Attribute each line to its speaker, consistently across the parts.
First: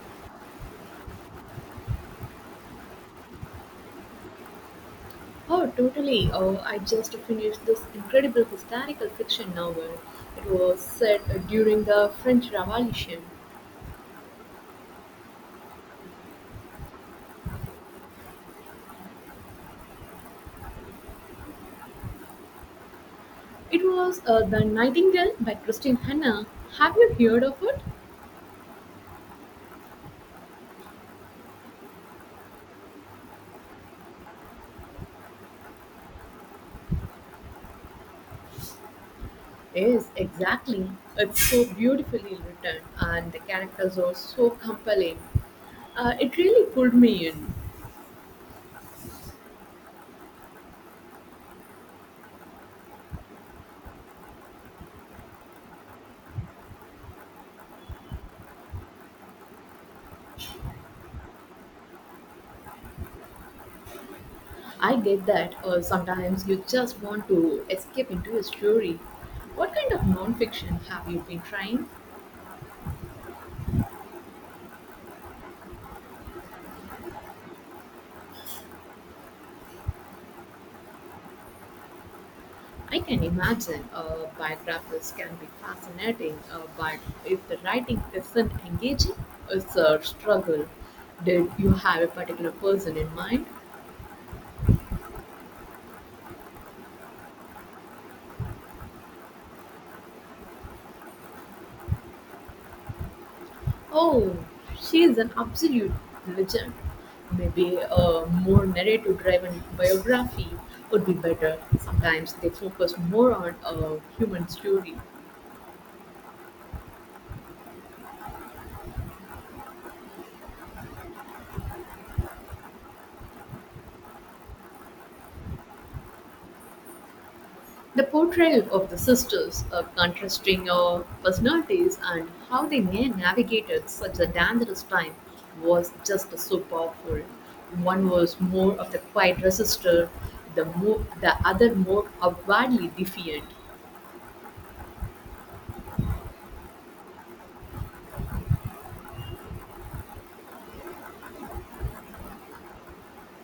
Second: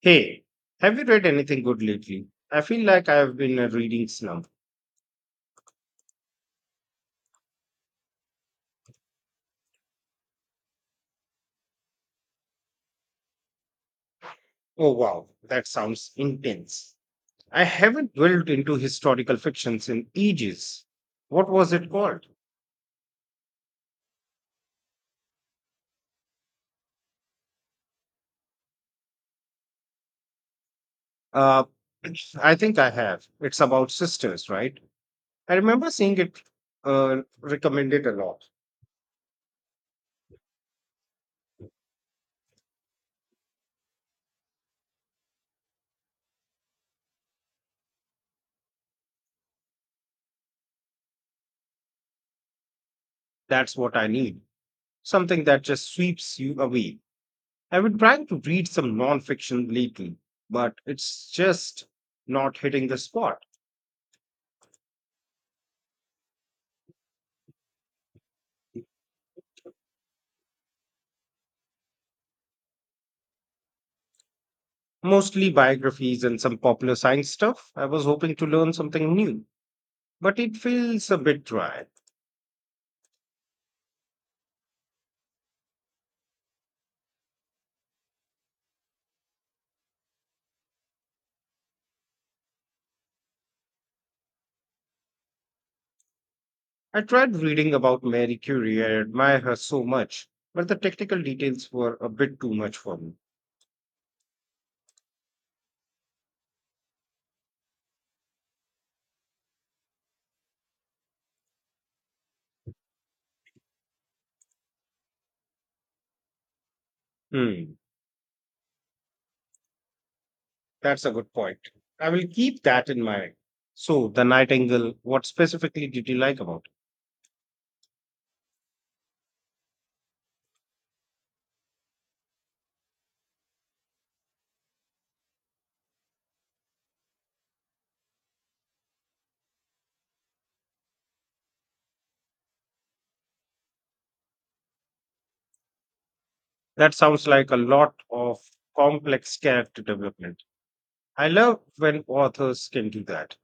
Speaker 1: Hey, have you read anything good lately? I feel like I've been in a reading slump.
Speaker 2: Oh, totally. Oh, I just finished this incredible historical fiction novel. It was set during the French Revolution.
Speaker 1: Oh wow, that sounds intense. I haven't dwelled into historical fictions in ages. What was it called?
Speaker 2: It was The Nightingale by Christine Hanna. Have you heard of it?
Speaker 1: Uh, I think I have. It's about sisters, right? I remember seeing it, recommended a lot.
Speaker 2: Yes, exactly. It's so beautifully written, and the characters are so compelling. It really pulled me in.
Speaker 1: That's what I need. Something that just sweeps you away. I've been trying to read some non-fiction lately, but it's just not hitting the spot.
Speaker 2: I get that, sometimes you just want to escape into a story. What kind of non-fiction have you been trying?
Speaker 1: Mostly biographies and some popular science stuff. I was hoping to learn something new, but it feels a bit dry.
Speaker 2: I can imagine, biographies can be fascinating, but if the writing isn't engaging, it's a struggle. Did you have a particular person in mind?
Speaker 1: I tried reading about Mary Curie, I admire her so much, but the technical details were a bit too much for me.
Speaker 2: Oh, she is an absolute legend. Maybe a more narrative driven biography would be better. Sometimes they focus more on a human story.
Speaker 1: Hmm, that's a good point. I will keep that in mind. So, the Nightingale, what specifically did you like about it?
Speaker 2: The portrayal of the sisters, contrasting personalities, and how they navigated such a dangerous time was just so powerful. One was more of the quiet resistor, the, more, the other more outwardly defiant.
Speaker 1: That sounds like a lot of complex character development. I love when authors can do that.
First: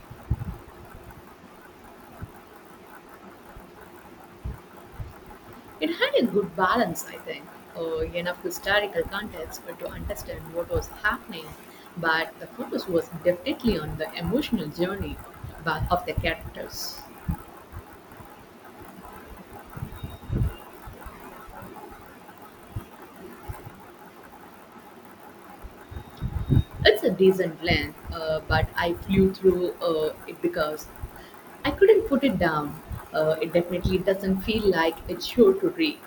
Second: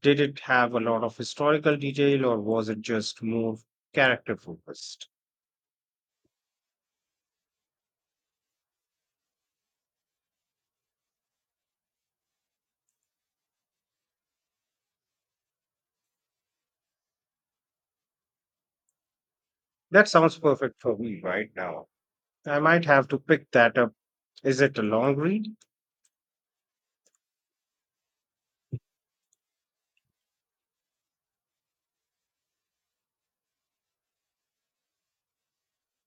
Speaker 1: Did it have a lot of historical detail or was it just more character focused?
Speaker 2: It had a good balance, I think, enough historical context to understand what was happening, but the focus was definitely on the emotional journey of the characters.
Speaker 1: That sounds perfect for me right now. I might have to pick that up. Is it a long read?
Speaker 2: It's a decent length, but I flew through it because I couldn't put it down. It definitely doesn't feel like it's sure to read.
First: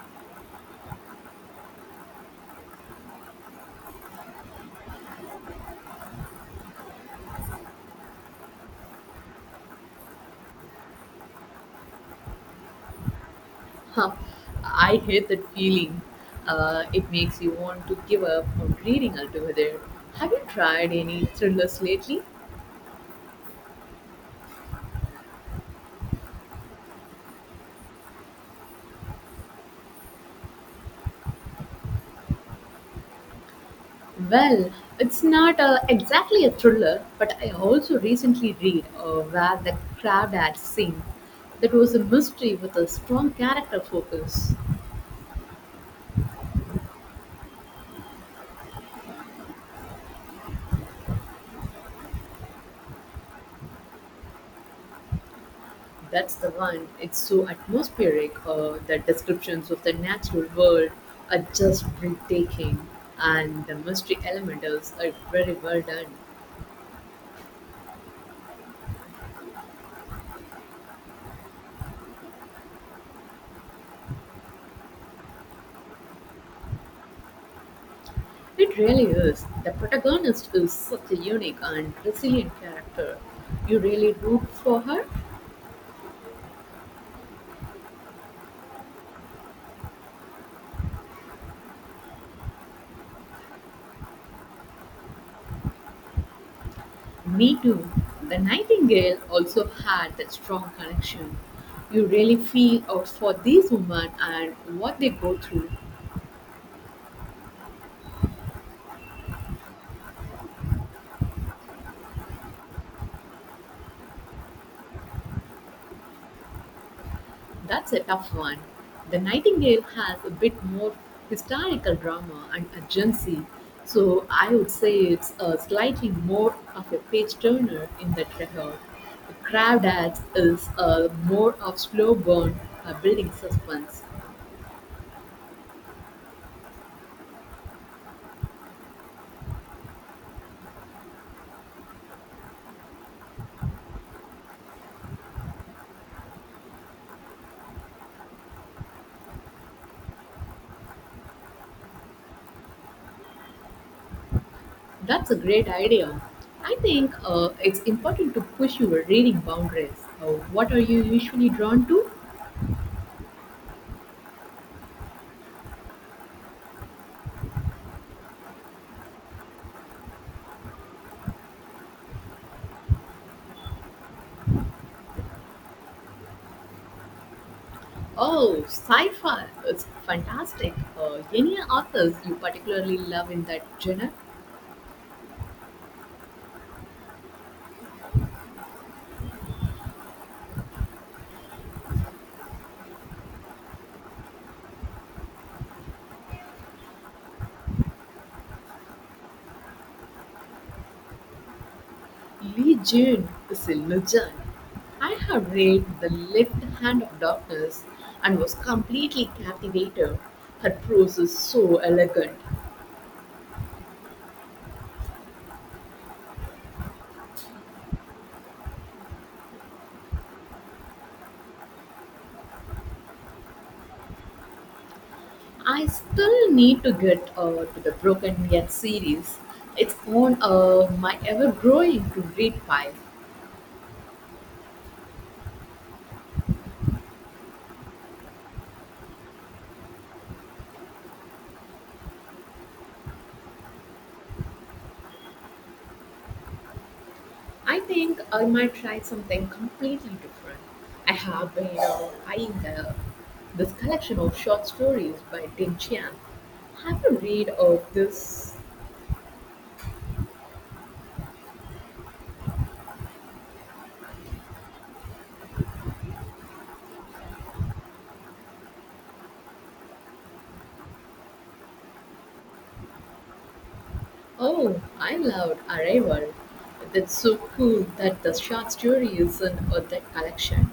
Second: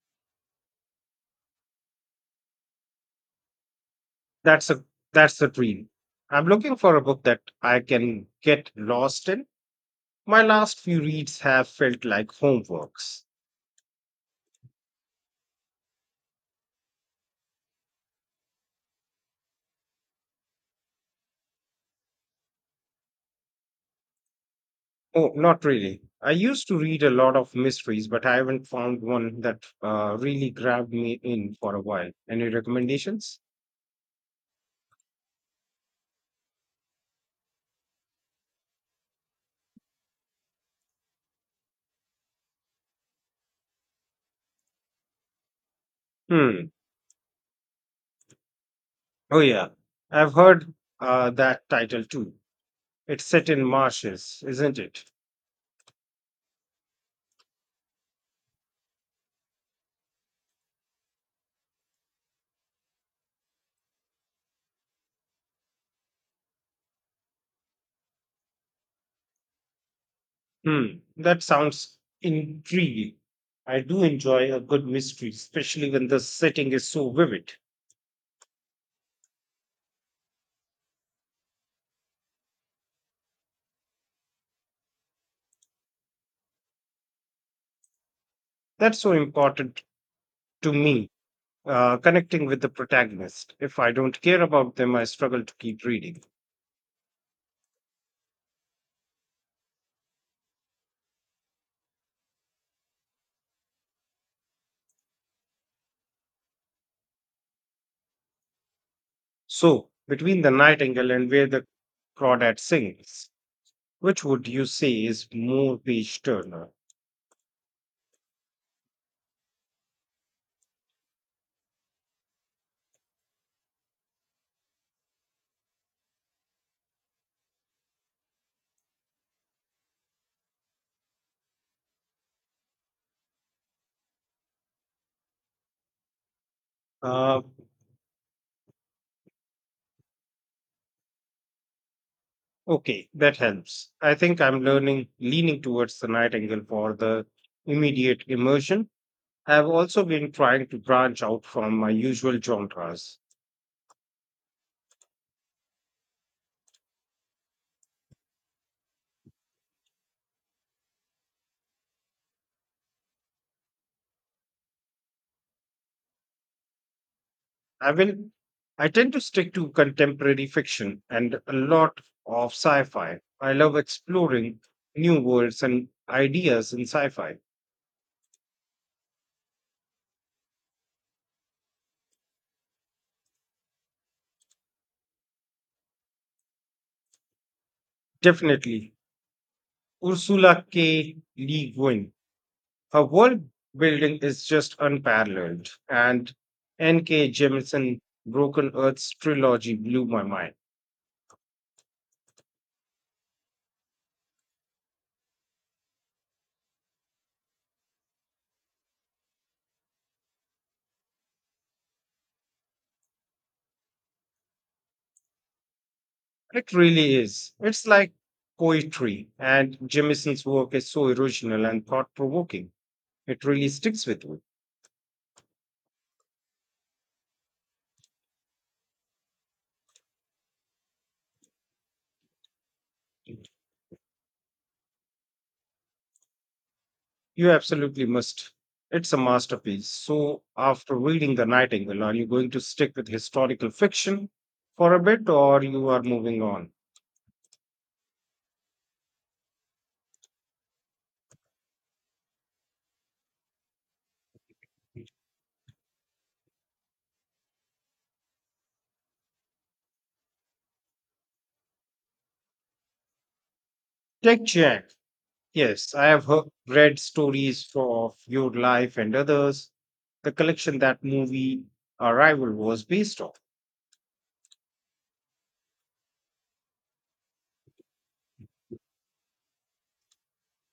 Speaker 1: That's a that's a dream. I'm looking for a book that I can get lost in. My last few reads have felt like homeworks.
Speaker 2: Huh. I hate that feeling. It makes you want to give up on reading altogether. Have you tried any thrillers lately?
Speaker 1: Oh, not really. I used to read a lot of mysteries, but I haven't found one that really grabbed me in for a while. Any recommendations?
Speaker 2: Well, it's not exactly a thriller, but I also recently read Where the Crowd Had Seen. That was a mystery with a strong character focus.
Speaker 1: Hmm. Oh, yeah. I've heard, that title too. It's set in marshes, isn't it?
Speaker 2: That's the one. It's so atmospheric. The descriptions of the natural world are just breathtaking, and the mystery elements are very well done.
Speaker 1: Hmm. That sounds intriguing. I do enjoy a good mystery, especially when the setting is so vivid.
Speaker 2: It really is. The protagonist is such a unique and resilient character. You really root for her?
Speaker 1: That's so important to me, connecting with the protagonist. If I don't care about them, I struggle to keep reading.
Speaker 2: Me too. The Nightingale also had that strong connection. You really feel out for these women and what they go through.
Speaker 1: So, between The Nightingale and Where the Crawdad Sings, which would you say is more page turner?
Speaker 2: That's a tough one. The Nightingale has a bit more historical drama and urgency, so I would say it's a slightly more of a page turner in that regard. The Crawdads is a more of slow burn, building suspense.
Speaker 1: Uh, okay, that helps. I think I'm leaning towards the Nightingale for the immediate immersion. I've also been trying to branch out from my usual genres.
Speaker 2: That's a great idea. I think, it's important to push your reading boundaries. What are you usually drawn to?
Speaker 1: I will, I tend to stick to contemporary fiction and a lot of sci-fi. I love exploring new worlds and ideas in sci-fi.
Speaker 2: Oh, sci-fi! It's fantastic. Any authors you particularly love in that genre?
Speaker 1: Definitely, Ursula K. Le Guin. Her world building is just unparalleled, and N.K. Jemisin Broken Earth's trilogy blew my mind.
Speaker 2: Lee Jun is a legend. I have read The Left Hand of Darkness and was completely captivated. Her prose is so elegant.
Speaker 1: It really is. It's like poetry, and Jemison's work is so original and thought provoking. It really sticks with you.
Speaker 2: I still need to get to the Broken Yet series. It's on my ever-growing to-read pile.
Speaker 1: You absolutely must. It's a masterpiece. So, after reading The Nightingale, are you going to stick with historical fiction for a bit or you are moving on?
Speaker 2: I think I might try something completely different. I have been eyeing the, this collection of short stories by Tim Chiang. Have you read of this?
Speaker 1: Tech Jack. Yes, I have read stories for, of your life and others. The collection that movie Arrival was based on.
Speaker 2: Oh, I loved Arrival. That's so cool that the short story is in that collection.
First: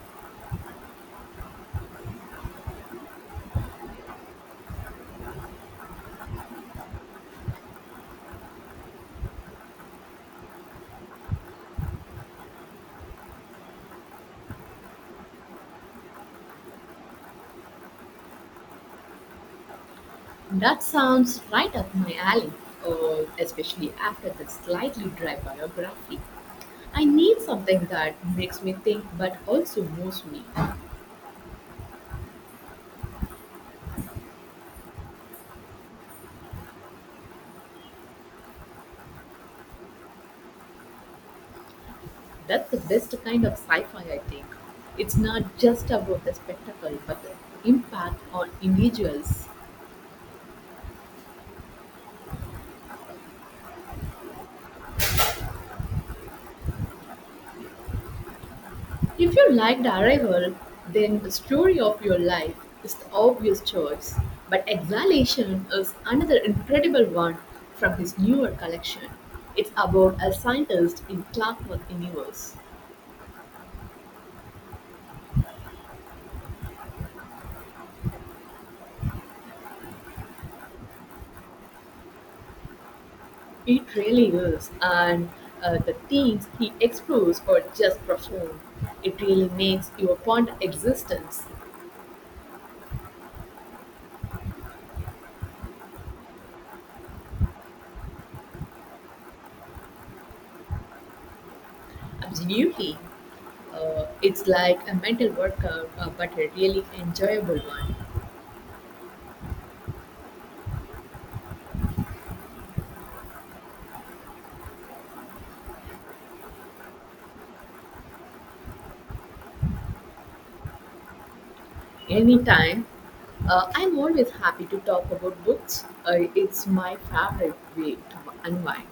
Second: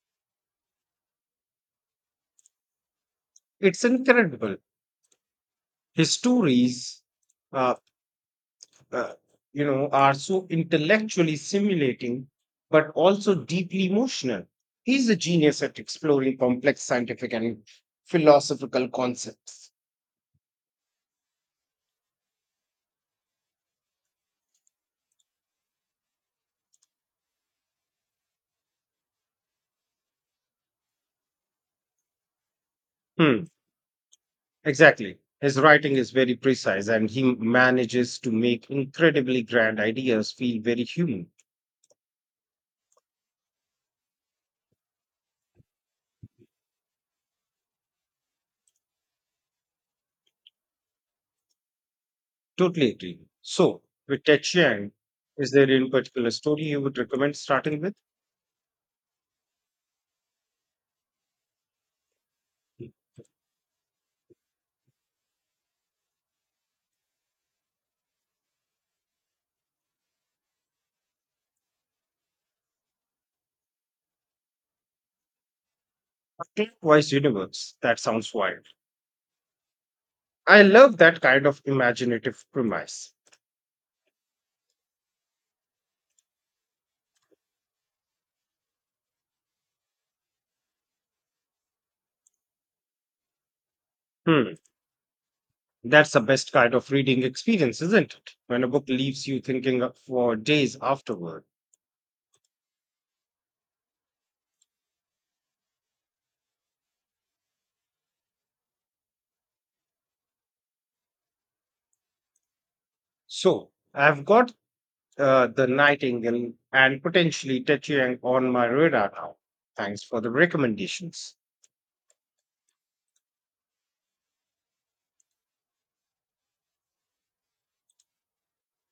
Speaker 1: It's incredible. His stories, uh, uh, are so intellectually stimulating, but also deeply emotional. He's a genius at exploring complex scientific and philosophical concepts.
Speaker 2: That sounds right up my alley, especially after the slightly dry biography. I need something that makes me think but also moves me.
Speaker 1: Hmm, exactly. His writing is very precise and he manages to make incredibly grand ideas feel very human.
Speaker 2: That's the best kind of sci fi, I think. It's not just about the spectacle, but the impact on individuals.
Speaker 1: Totally agree. So, with Ted Chiang, is there any particular story you would recommend starting with?
Speaker 2: If you liked Arrival, then the story of your life
Speaker 1: A
Speaker 2: is the obvious choice. But Exhalation is another incredible one from his newer collection. It's about a scientist in Clockwork Universe.
Speaker 1: clockwise universe. That sounds wild. I love that kind of imaginative premise.
Speaker 2: It really is, and the themes he explores are just profound. It really makes you ponder existence.
Speaker 1: Hmm. That's the best kind of reading experience, isn't it? When a book leaves you thinking for days afterward.
Speaker 2: Absolutely. It's like a mental workout, but a really enjoyable one.
Speaker 1: So, I've got, The Nightingale and potentially Tachiang on my radar now. Thanks for the recommendations.
Speaker 2: Anytime. I'm always happy to talk about books. It's my favorite way to unwind.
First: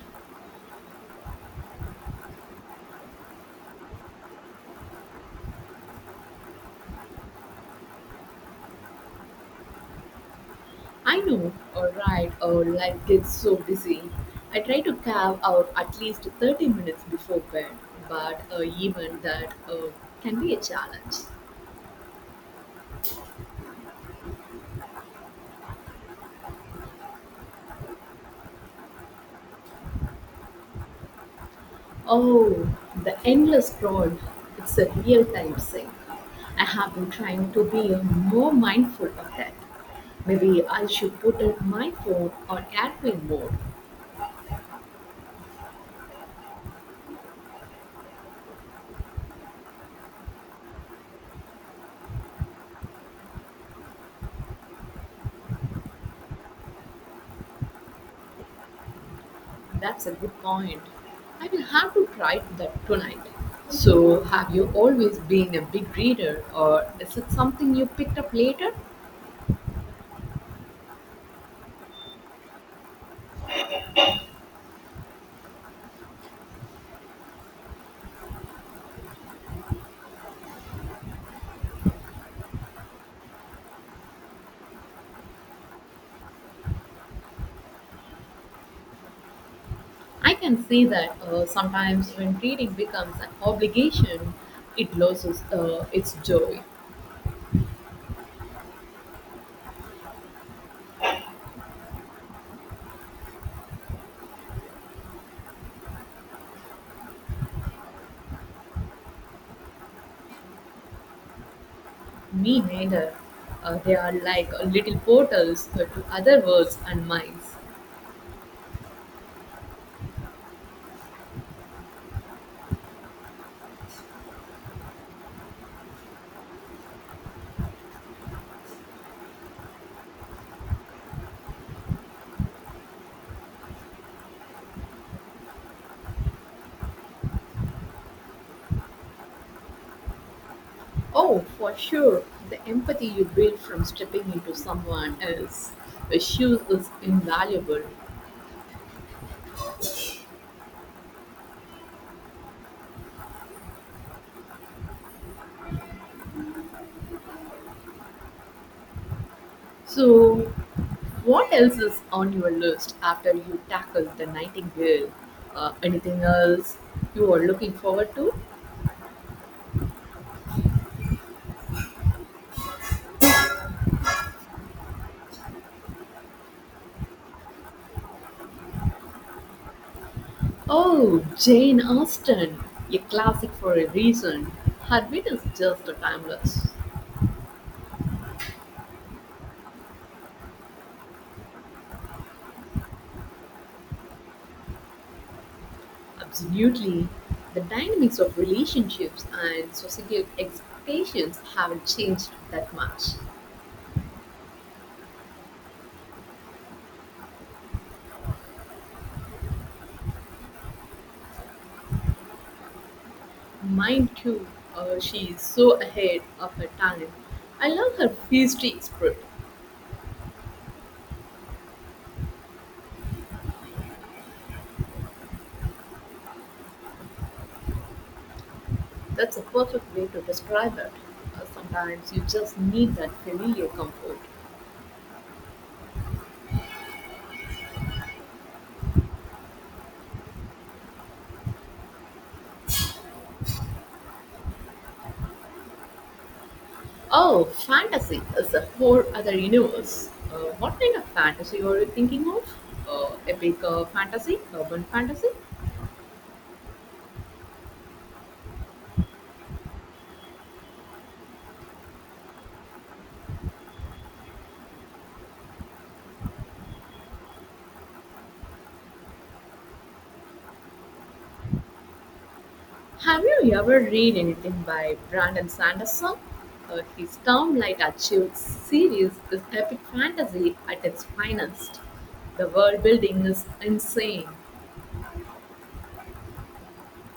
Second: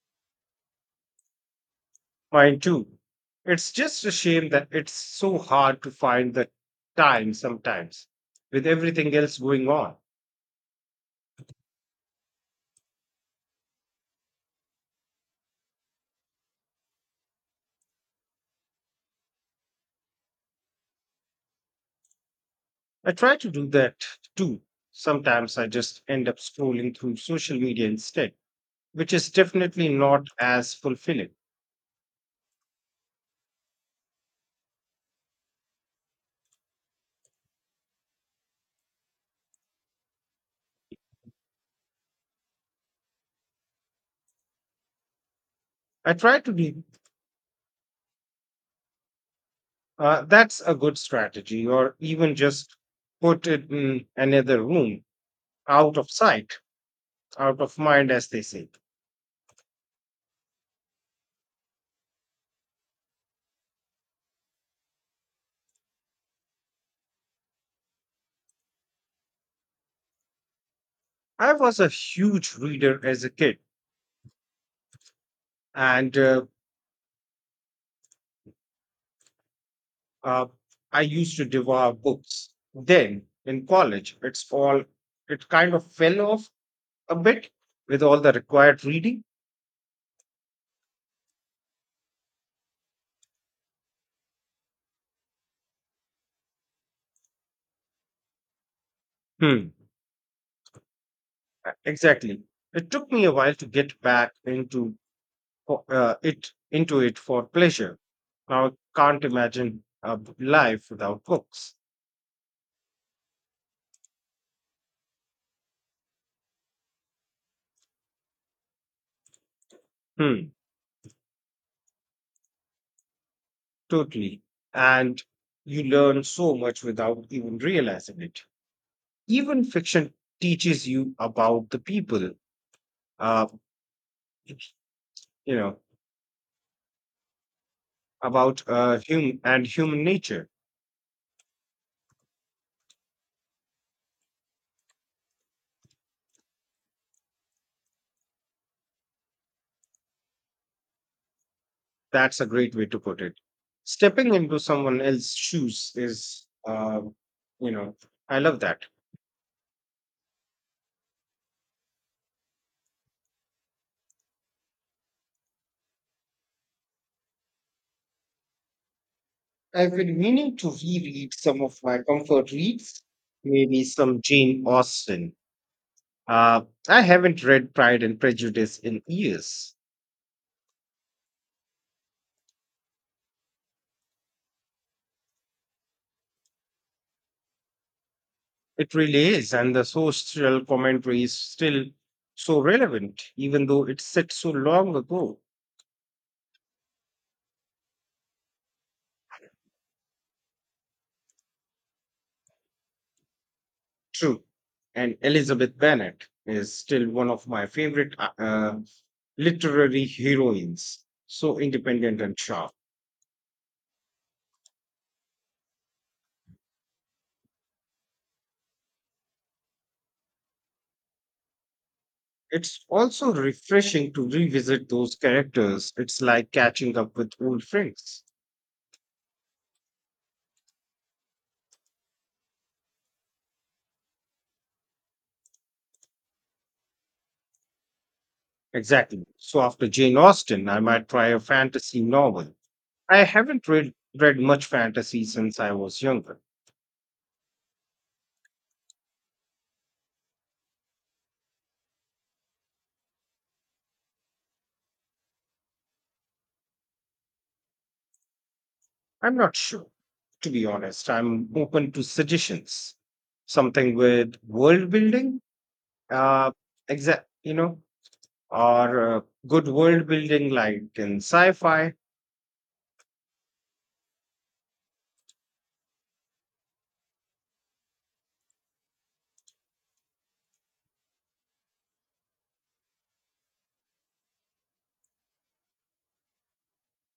Speaker 1: Mine too. It's just a shame that it's so hard to find the time sometimes with everything else going on.
Speaker 2: I know, alright, or life gets so busy. I try to carve out at least 30 minutes before bed, but even that can be a challenge.
Speaker 1: I try to do that too. Sometimes I just end up scrolling through social media instead, which is definitely not as fulfilling.
Speaker 2: Oh, the endless scroll. It's a real time sink. I have been trying to be more mindful of that. Maybe I should put in my phone on airplane mode.
Speaker 1: I try to do That's a good strategy, or even just put it in another room, out of sight, out of mind, as they say.
Speaker 2: That's a good point. I will have to try that tonight. So, have you always been a big reader, or is it something you picked up later?
Speaker 1: I was a huge reader as a kid, and uh, I used to devour books. Then in college, it kind of fell off a bit with all the required reading.
Speaker 2: I can see that, sometimes when reading becomes an obligation, it loses its joy.
Speaker 1: Hmm. Exactly. It took me a while to get back into fo- it into it for pleasure. Now I can't imagine life without books.
Speaker 2: Me neither. They are like little portals to other worlds and minds.
Speaker 1: Hmm. Totally. And you learn so much without even realizing it. Even fiction teaches you about the people, uh, you know, and human nature.
Speaker 2: Oh, for sure. The empathy you build from stepping into someone else's shoes is invaluable.
Speaker 1: That's a great way to put it. Stepping into someone else's shoes is, you know, I love that.
Speaker 2: So, what else is on your list after you tackle the nightingale? Anything else you are looking forward to?
Speaker 1: I've been meaning to reread some of my comfort reads, maybe some Jane Austen. Uh, I haven't read Pride and Prejudice in years.
Speaker 2: Oh, Jane Austen, a classic for a reason. Her wit is just timeless.
Speaker 1: It really is, and the social commentary is still so relevant, even though it's set so long ago.
Speaker 2: Absolutely. The dynamics of relationships and societal expectations haven't changed that much.
Speaker 1: True. And Elizabeth Bennet is still one of my favorite, literary heroines, so independent and sharp.
Speaker 2: Mine too. She is so ahead of her time. I love her feisty spirit.
Speaker 1: It's also refreshing to revisit those characters. It's like catching up with old friends.
Speaker 2: That's a perfect way to describe it. Sometimes you just need that familiar comfort.
Speaker 1: Exactly. So after Jane Austen, I might try a fantasy novel. I haven't read much fantasy since I was younger.
Speaker 2: Oh, fantasy is a whole other universe. What kind of fantasy are you thinking of? Epic fantasy? Urban fantasy?
Speaker 1: I'm not sure, to be honest. I'm open to suggestions. Something with world building, uh, exact, you know, or good world building like in sci-fi.
Speaker 2: Have you ever read anything by Brandon Sanderson? His Stormlight Light series is epic fantasy at its finest. The world building is insane.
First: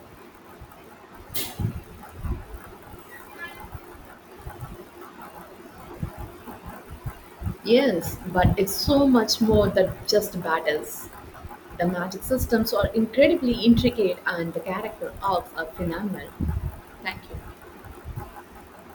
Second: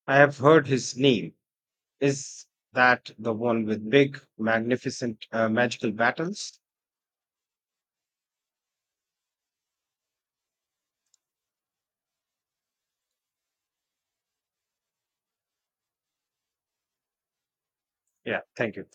Speaker 1: I have heard his name. Is that the one with big, magnificent, magical battles?
Speaker 2: Yes, but it's so much more than just battles. The magic systems are incredibly intricate and the character arcs are phenomenal. Thank you.
Speaker 1: Yeah, thank you.